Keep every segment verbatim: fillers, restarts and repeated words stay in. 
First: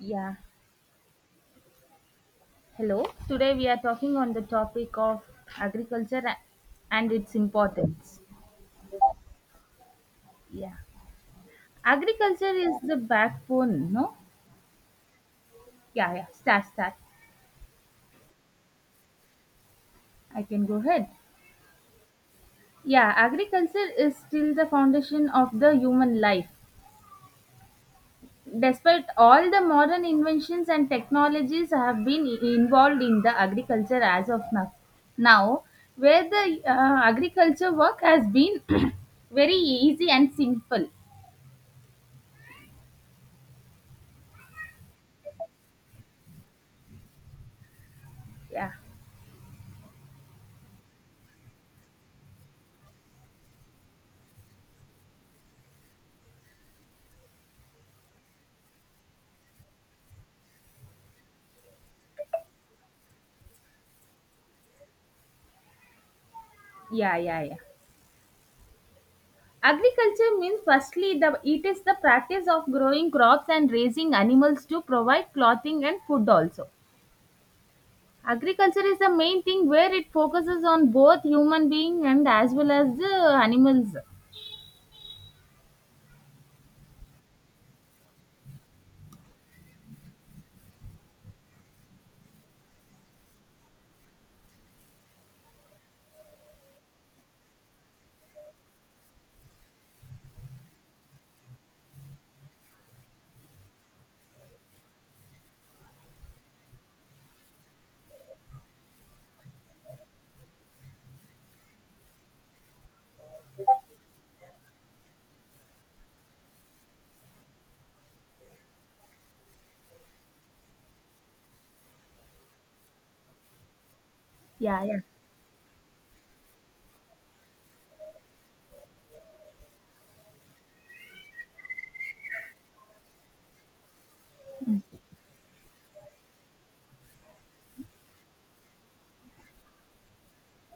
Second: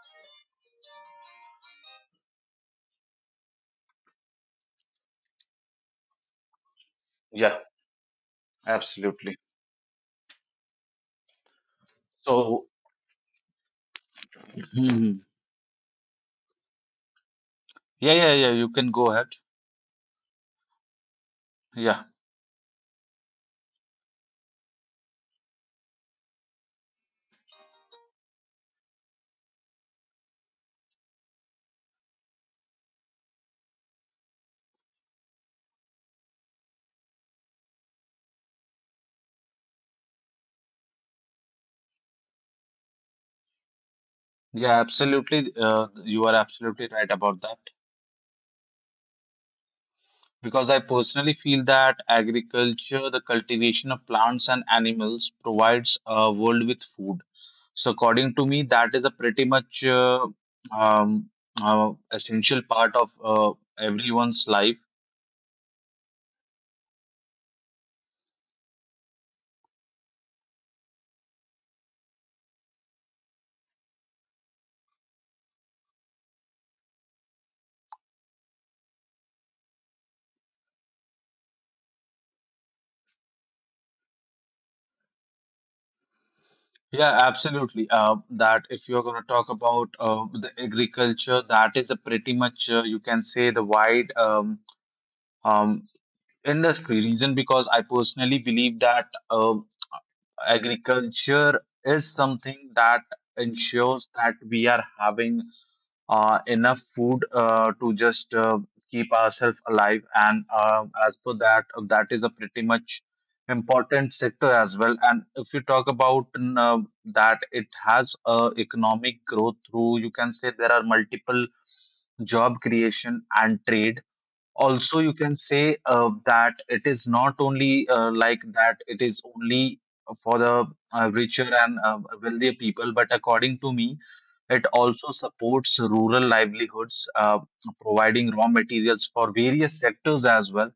Yeah, hello. Today we are talking on the topic of agriculture a- and its Yeah, importance. absolutely. Yeah, agriculture So, is the backbone, no? Mhm. Yeah, yeah, start, start. yeah, yeah, yeah, you can go ahead. I can go ahead. Yeah, Yeah, agriculture is still the foundation of the human life. Despite all the modern inventions and technologies have been i- involved in the agriculture as of now, now where the uh, agriculture work has been very easy and simple. yeah, absolutely. Uh, you are absolutely right about that. Yeah. Because I personally feel that agriculture, the cultivation of plants and animals, provides a world with food. So, according to me, that is a pretty much uh, um, uh, essential part of uh, everyone's life. Yeah, yeah, yeah. Agriculture means firstly the it is the practice of growing crops and raising animals to provide clothing and food also. Agriculture is the main thing where it focuses on both human being and as well as the animals. Yeah, absolutely. Uh, that if you're going to talk about uh, the agriculture, that is a pretty much uh, you can say the wide um, um, industry. Reason because I personally believe that uh, agriculture is something that ensures that we are having uh, enough food uh, to just uh, keep ourselves alive. And uh, as per that, uh, that is a pretty much important sector as well. And if you talk about mm, uh, that, it has uh, economic growth through, you can say there are multiple job creation and trade, Yeah, also yeah. you can say uh, that it is not only uh, like that it is only for the uh, richer and uh, wealthier people, but according to me it also supports rural livelihoods, uh, providing raw materials for various sectors as well,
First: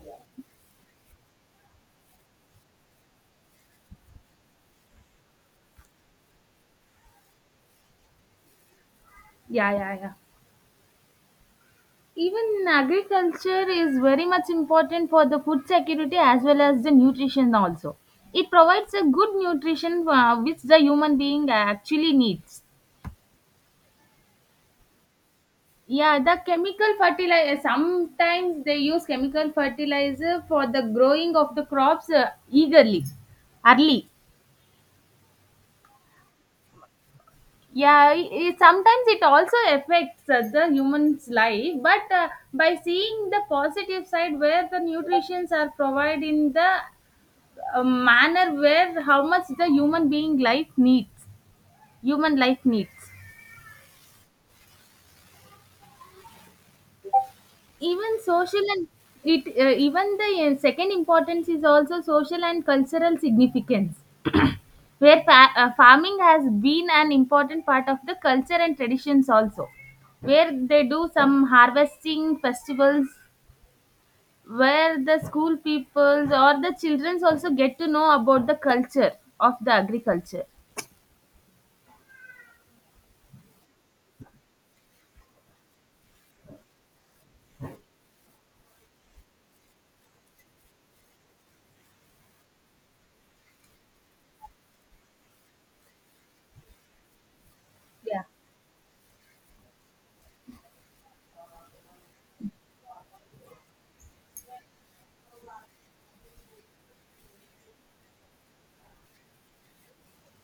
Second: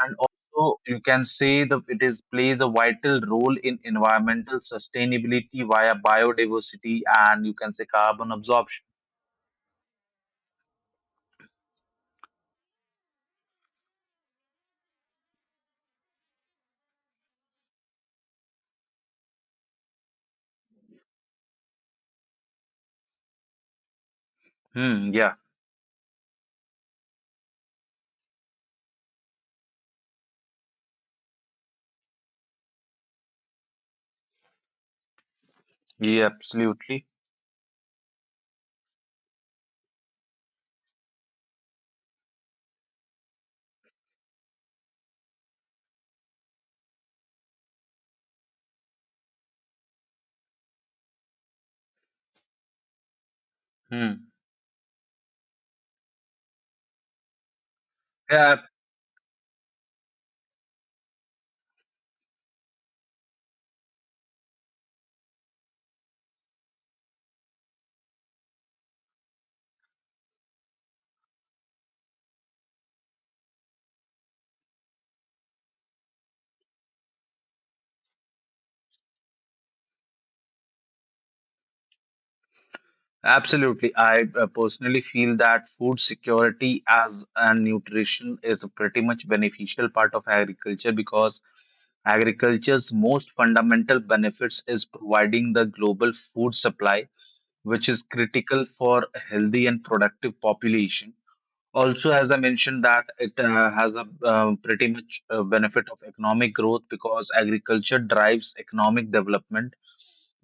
and also you can say that it is plays a vital role in environmental sustainability via biodiversity and you can say carbon absorption. Yeah, yeah, yeah. Even agriculture is very much important for the food security as well as the nutrition also. It provides a good nutrition uh, which the human being actually needs. Hmm. Yeah, Yeah, the chemical fertilizer. Sometimes they use chemical fertilizer for the growing of the crops uh, eagerly, early. yeah, absolutely. Yeah, i i- sometimes it also affects uh, the human's life, but uh, by seeing the positive side where the nutrients are provided in the uh, manner where how much the human being life needs, human life needs. Hmm. Even Yeah, social and it uh, even the uh, second importance is also social and cultural significance where fa- uh, farming has been an important part of the culture and traditions also, where they do some harvesting festivals, where the school peoples or the childrens also get to know about the culture of the agriculture. absolutely. I uh, personally feel that food security as and nutrition is a pretty much beneficial part of agriculture, because agriculture's most fundamental benefits is providing the global food supply, which is Yeah. critical for a healthy and productive population. Also, as I mentioned, that it uh, has a uh, pretty much uh benefit of economic growth, because agriculture drives economic development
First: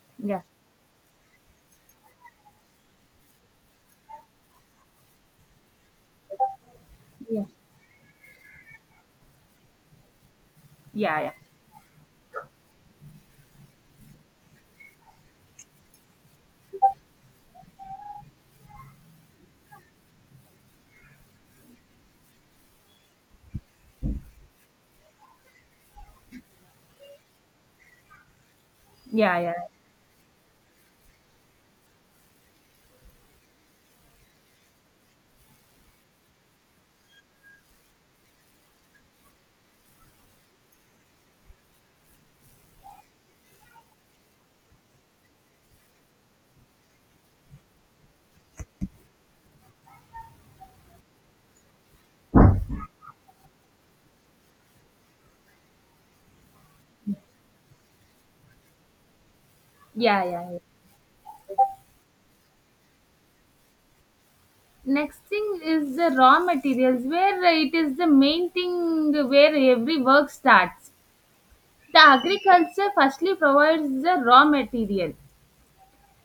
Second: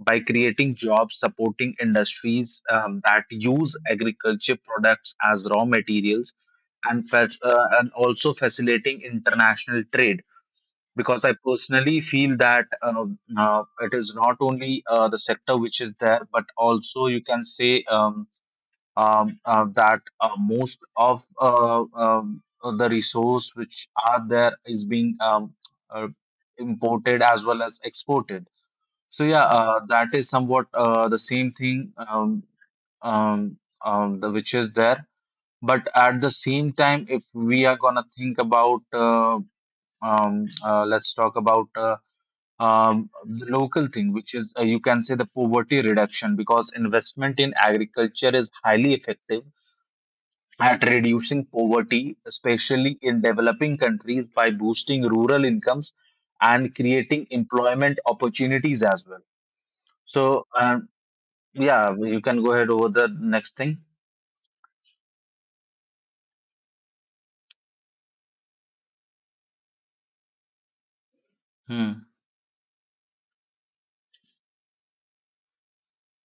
by Yeah. creating jobs, supporting industries um, that use agriculture products as raw materials, and, fac- Yeah. uh, and also facilitating international trade. Yeah. Because Yeah, yeah, I personally feel that uh, uh, it is not only uh, the sector which is there, but also you can say um, um, uh, that uh, most of uh, um, uh, the resource which are there is being um, uh, imported as well as exported. So yeah, yeah. uh, that is somewhat uh, the same thing, um, um, um, the, which is there. But at the same time, if we are gonna think about, uh, um, uh, let's talk about uh, um, the local thing, which is uh, you can say the poverty reduction, because investment in agriculture is highly effective at reducing poverty, especially in developing countries, by boosting rural incomes and creating employment opportunities as well. So, Yeah, yeah, yeah. uh, Yeah, you can go ahead over the next thing. Next thing is the raw materials, where it is the main thing where every work starts. The Hmm. agriculture firstly provides the raw material,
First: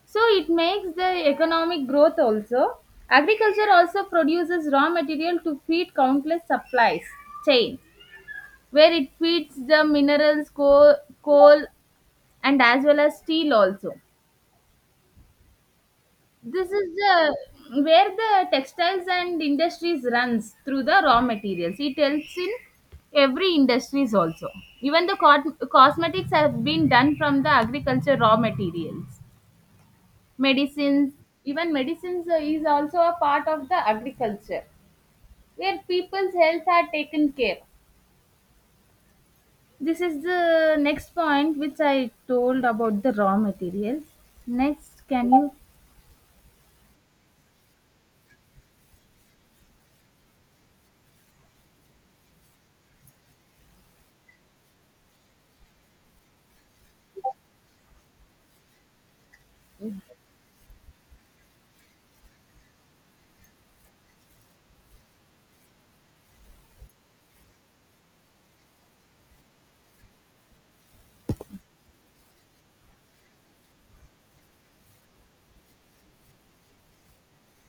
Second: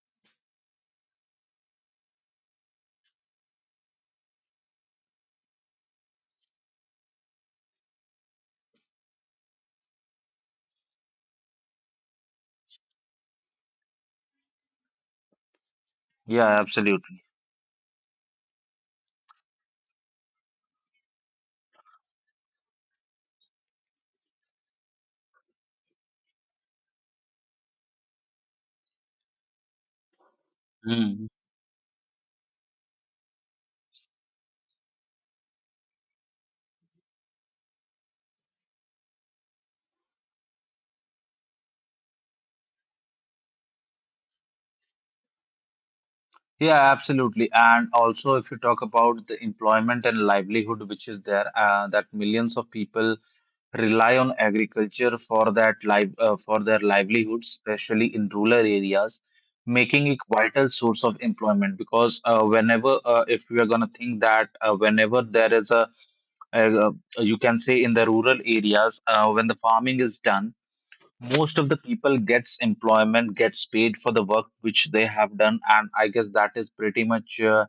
so it makes the economic growth also. Agriculture also produces raw material to feed countless supplies chain, where it feeds the minerals, coal, coal and as well as steel also. Yeah, This is absolutely. the where the textiles and industries runs through the raw materials. It helps in every industries also. Even the cot- cosmetics have been done from the agriculture raw materials. Medicines, Hmm. even medicines uh, is also a part of the agriculture, where people's health are taken care. This is the next point which I told about the raw materials. Next, can you? Yeah, absolutely. And also, if you talk about the employment and livelihood which is there, uh, that millions of people rely on agriculture for that live uh, for their livelihoods, especially in rural areas, making it vital source of employment. Because uh, whenever, uh, if we are gonna think that uh, whenever there is a, uh, uh, you can say in the rural areas, uh, when the farming is done, most of the people gets employment, gets paid for the work which they have done, and I guess that is pretty much uh,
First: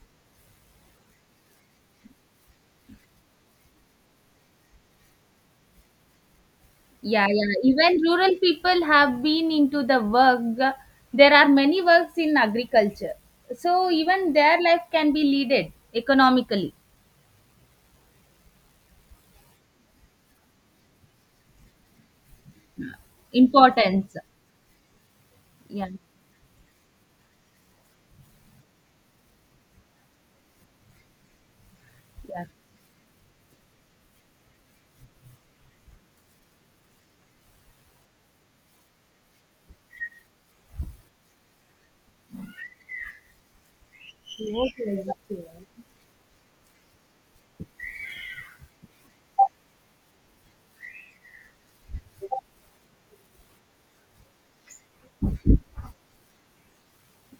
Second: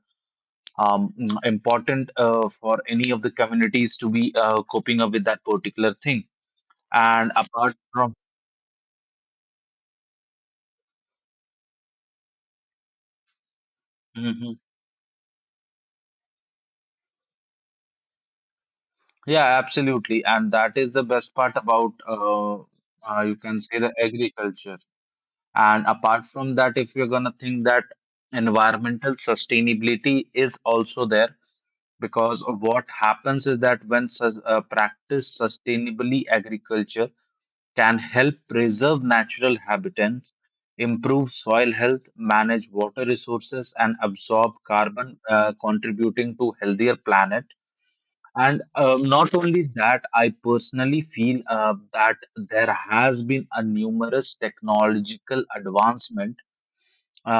um, mm, important uh, for any of the communities to be uh, coping up with that particular thing, Yeah, and yeah, apart even from. rural people have been into the work. There are many works in agriculture, so even their Mhm. life can be leaded economically. Yeah, absolutely, and that is the best part about uh, uh, you can say the Importance. agriculture, and Yeah. apart from that if you're gonna think that environmental sustainability is also there, because Yeah. of what happens is that when sus- uh, practiced sustainably, agriculture can help preserve natural habitats, improve soil health, manage water resources, and absorb What is? carbon, uh, contributing to healthier planet. And um, not only that, I personally feel uh, that there has been a numerous technological advancement,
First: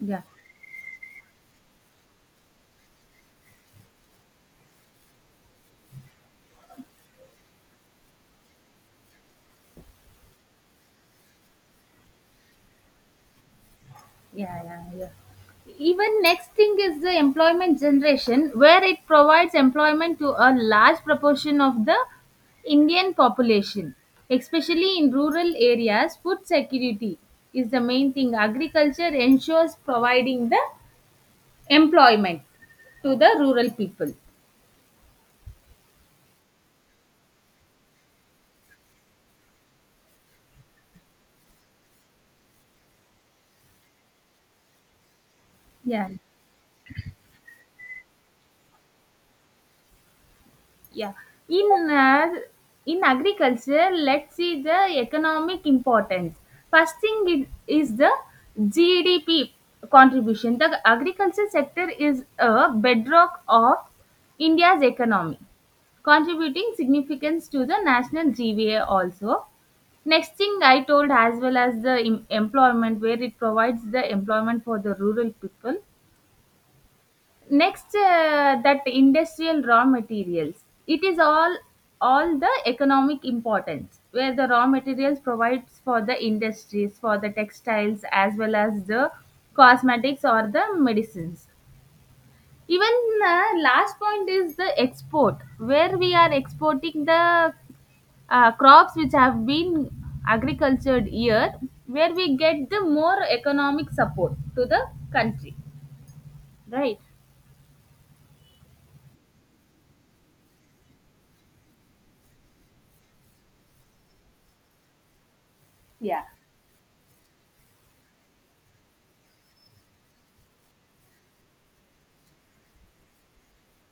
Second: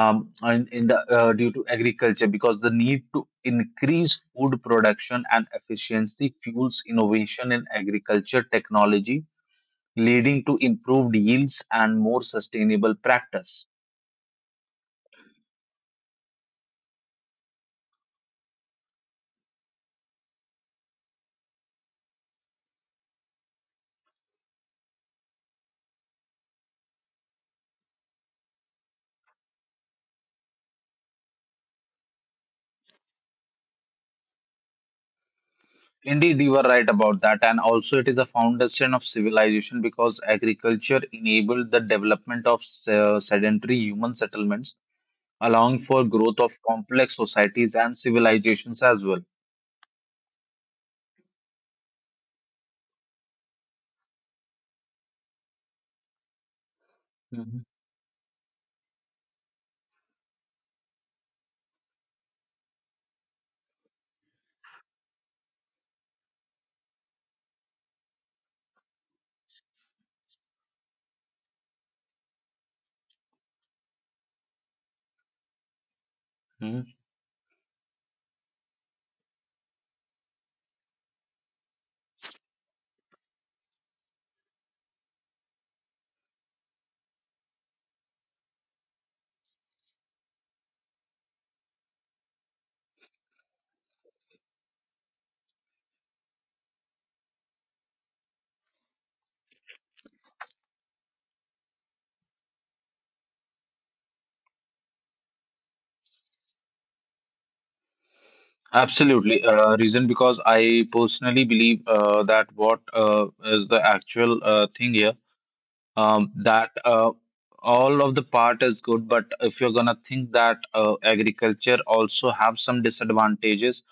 Yeah. in, in the uh, due to agriculture, because the need to increase food production and efficiency fuels innovation in agriculture technology, leading to improved yields and more sustainable practice. Yeah, yeah, yeah. Even next thing is the employment generation, where it provides employment to a large proportion of the Indian population, especially in rural areas. Food security is the main thing. Agriculture ensures providing the employment to the rural people. Indeed, you were right about that, and also it is the foundation of civilization, because agriculture enabled the development of uh, sedentary human settlements, allowing for Yeah. growth of complex societies and civilizations as well. Yeah. In uh, in agriculture, let's see the economic importance. First thing it Mhm. is the G D P contribution. The agriculture sector is a bedrock of India's economy, contributing significance to the national G V A also. Next thing I told as well as the em- employment, where it provides the employment for the rural people. Next, uh, that industrial raw materials, it is all all the economic importance where the raw materials provides for the industries for the textiles as well as the cosmetics or the medicines. Even uh, last point is the export where we are exporting the uh, crops which have been agricultured here, where we get the more economic support to the country, right? Absolutely. Uh, reason because I personally believe uh, that what uh, is the actual uh, thing here, Yeah. um, that uh, all of the part is good, but if you're gonna think that uh, agriculture also have some disadvantages,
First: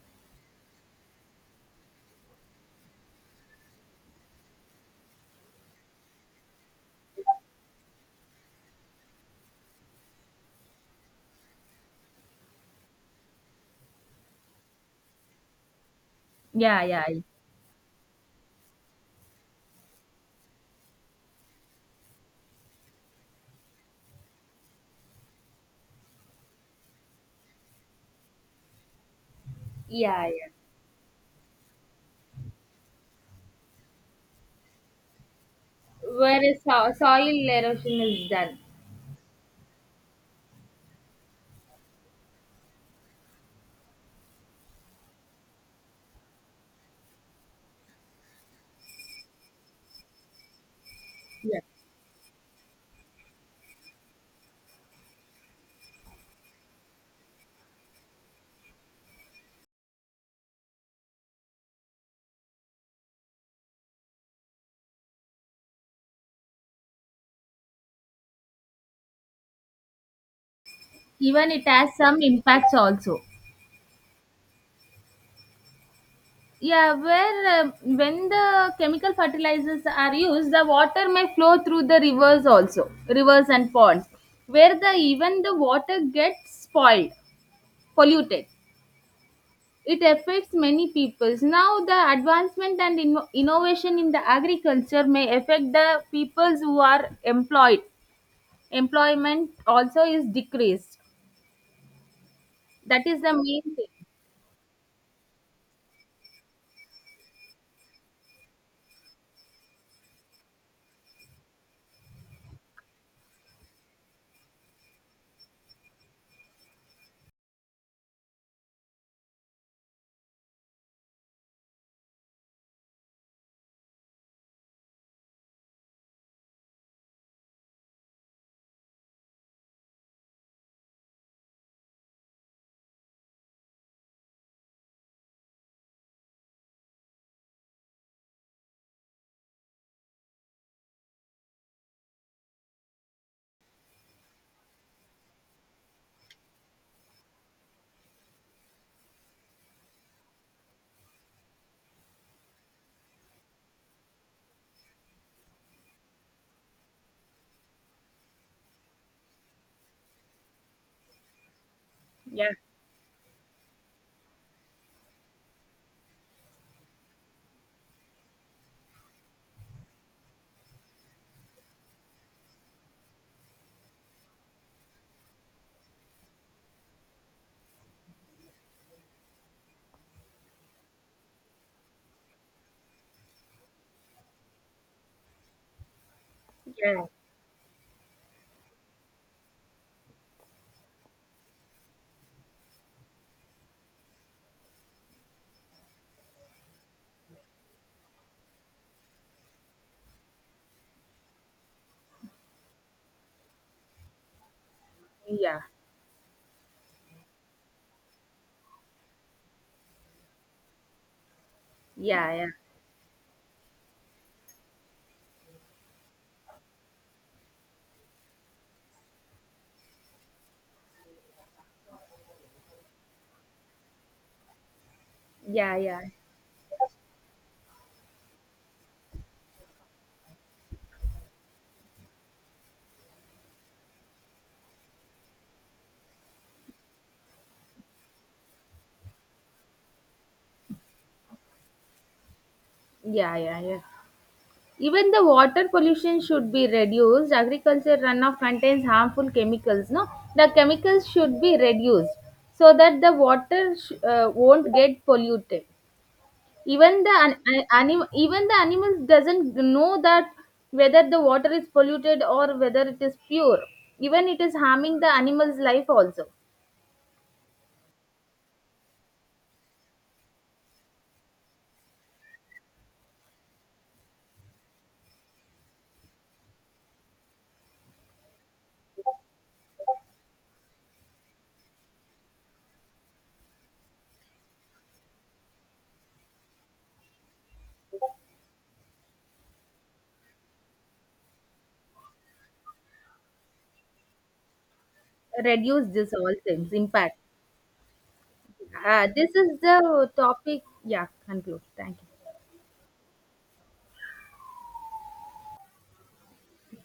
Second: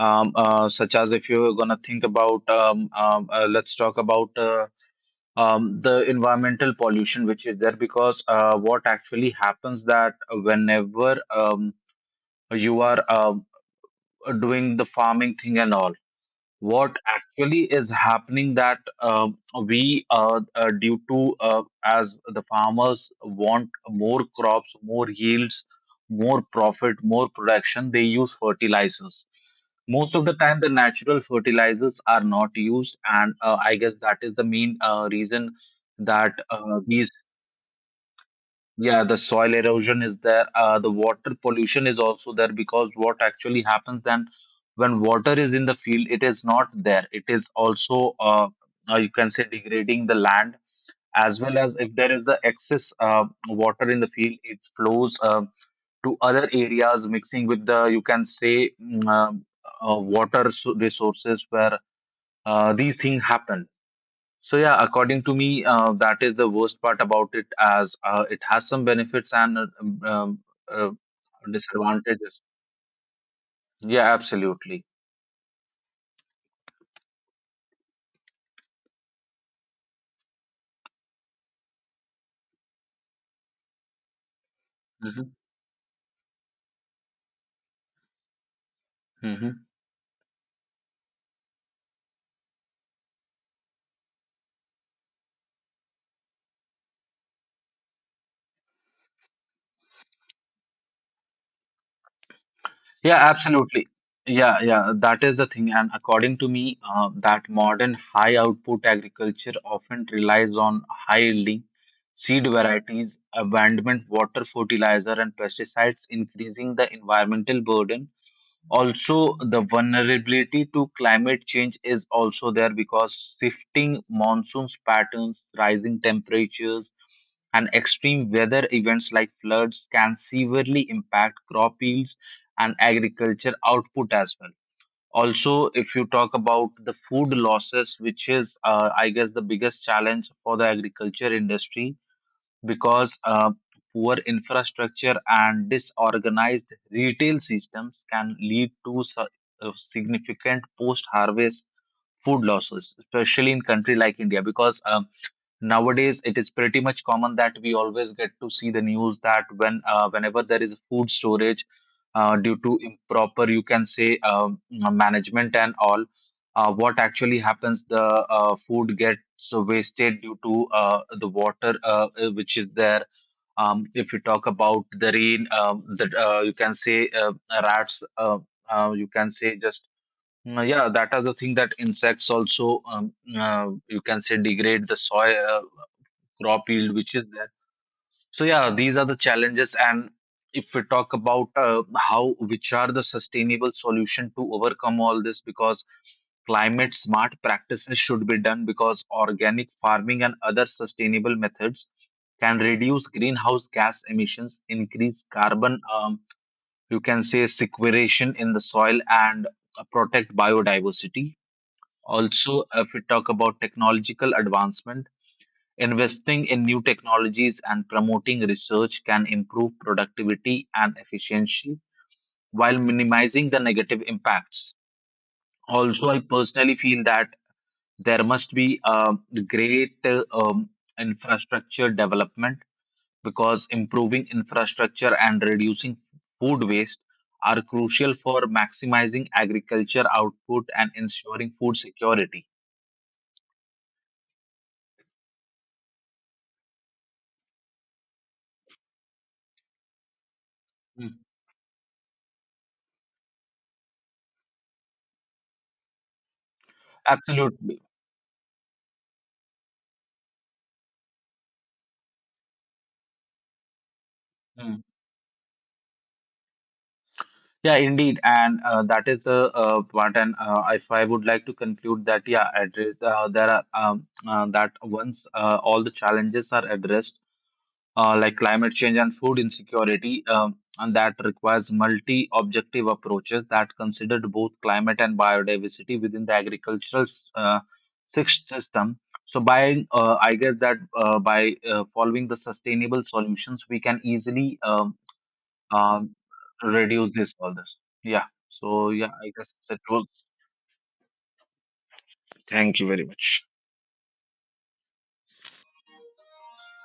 um, uh, such as if you're gonna think about, um, um, uh, let's talk about uh, um, the environmental pollution which is there, because uh, what actually happens that whenever um, you are um, doing the farming thing and all, Yeah, what yeah. actually is happening that um, we uh, uh, due to uh, as the farmers want more crops, more yields, more profit, more production, they use fertilizers. Most of Yeah, the yeah. time the natural fertilizers are not used, and uh, I guess that is the main uh, reason that Whereas uh, so- these. soil erosion is done. Yeah, the soil erosion is there. Uh, the water pollution is also there, because what actually happens then, when water is in the field, it is not there. It is also, uh, uh, you can say, degrading the land, as well Yeah. as if there is the excess uh, water in the field, it flows uh, to other areas, mixing with the, you can say, mm, uh, uh, water s- resources, where uh, these things happen. So yeah, according to me, uh, that is the worst part about it, as uh, it has some benefits and uh, um, um, uh, Even it has some disadvantages. impacts also. Yeah, absolutely. Yeah, where um when the chemical fertilizers are used, the water may flow through the rivers also, rivers and ponds, where the Hmm. even the water gets spoiled, polluted. Hmm. It affects many peoples. Now the advancement and inno- innovation in the agriculture may affect the peoples who are employed. Employment also is decreased. That Yeah, is the main absolutely. thing. Yeah, yeah, that is the thing. And according to me, uh, that modern high output agriculture often relies on high yielding seed varieties, abandonment, water fertilizer, and pesticides, increasing the environmental burden. Also, the vulnerability to climate change is also there, because shifting monsoons patterns, rising temperatures, and extreme weather events like floods can severely impact crop yields and agriculture output as well. Also, if you talk about the food losses, which is uh, I guess the biggest challenge for the agriculture industry, because uh, poor infrastructure and disorganized retail systems can lead to su- uh, significant post harvest food losses, especially in country like india. Because um, nowadays it is pretty much common that we always get to see the news that when uh, whenever there is food storage uh, Yeah, due to improper, you can say, um, management and all, uh, what actually happens, the uh, food gets wasted due to uh, the water uh, uh, which is there. Um, if you talk about the rain, um, that uh, you can say uh, rats. Uh, uh, you can say just uh, yeah, that is the thing that insects also um, uh, you can say degrade the soil uh, crop yield, yeah, which is there. So yeah, these are the challenges, and if we talk about uh, how which are the sustainable solution to overcome all this, because climate smart practices should be done, because organic farming and other sustainable methods can reduce greenhouse gas emissions, increase yeah, carbon, um, you can say sequestration in the soil, and uh, protect biodiversity. yeah, yeah, Also, if we talk about technological advancement, investing in new technologies and promoting research can improve productivity and efficiency while minimizing the negative impacts. yeah, yeah, Also, I personally feel that there must be a great uh, um, infrastructure development, because improving infrastructure and reducing food waste are crucial for maximizing agriculture output and ensuring food security. yeah, yeah, yeah. Even the water pollution should be reduced. Agriculture runoff contains harmful chemicals. No, the chemicals Mm. should be reduced so that the water sh- uh, won't get polluted. Even the an- an- Absolutely. anim- even the animals doesn't know that whether the water is polluted or whether it is pure. Even it is harming the animal's life also. Yeah, indeed, and uh, that is the uh, part. And uh, if I would like to conclude that, yeah, address, uh, there are um, uh, that once uh, all the challenges are addressed, uh, like climate change and food insecurity, um, and that requires multi-objective approaches that considered both climate and biodiversity within the agricultural s- uh, sys- system. So, by uh, I guess that uh, by uh, following the sustainable solutions, we can easily um, Reduce this um, all things impact. reduces all this. Yeah. So uh, yeah, I This guess is it was. the topic. Yeah, conclude. Thank you.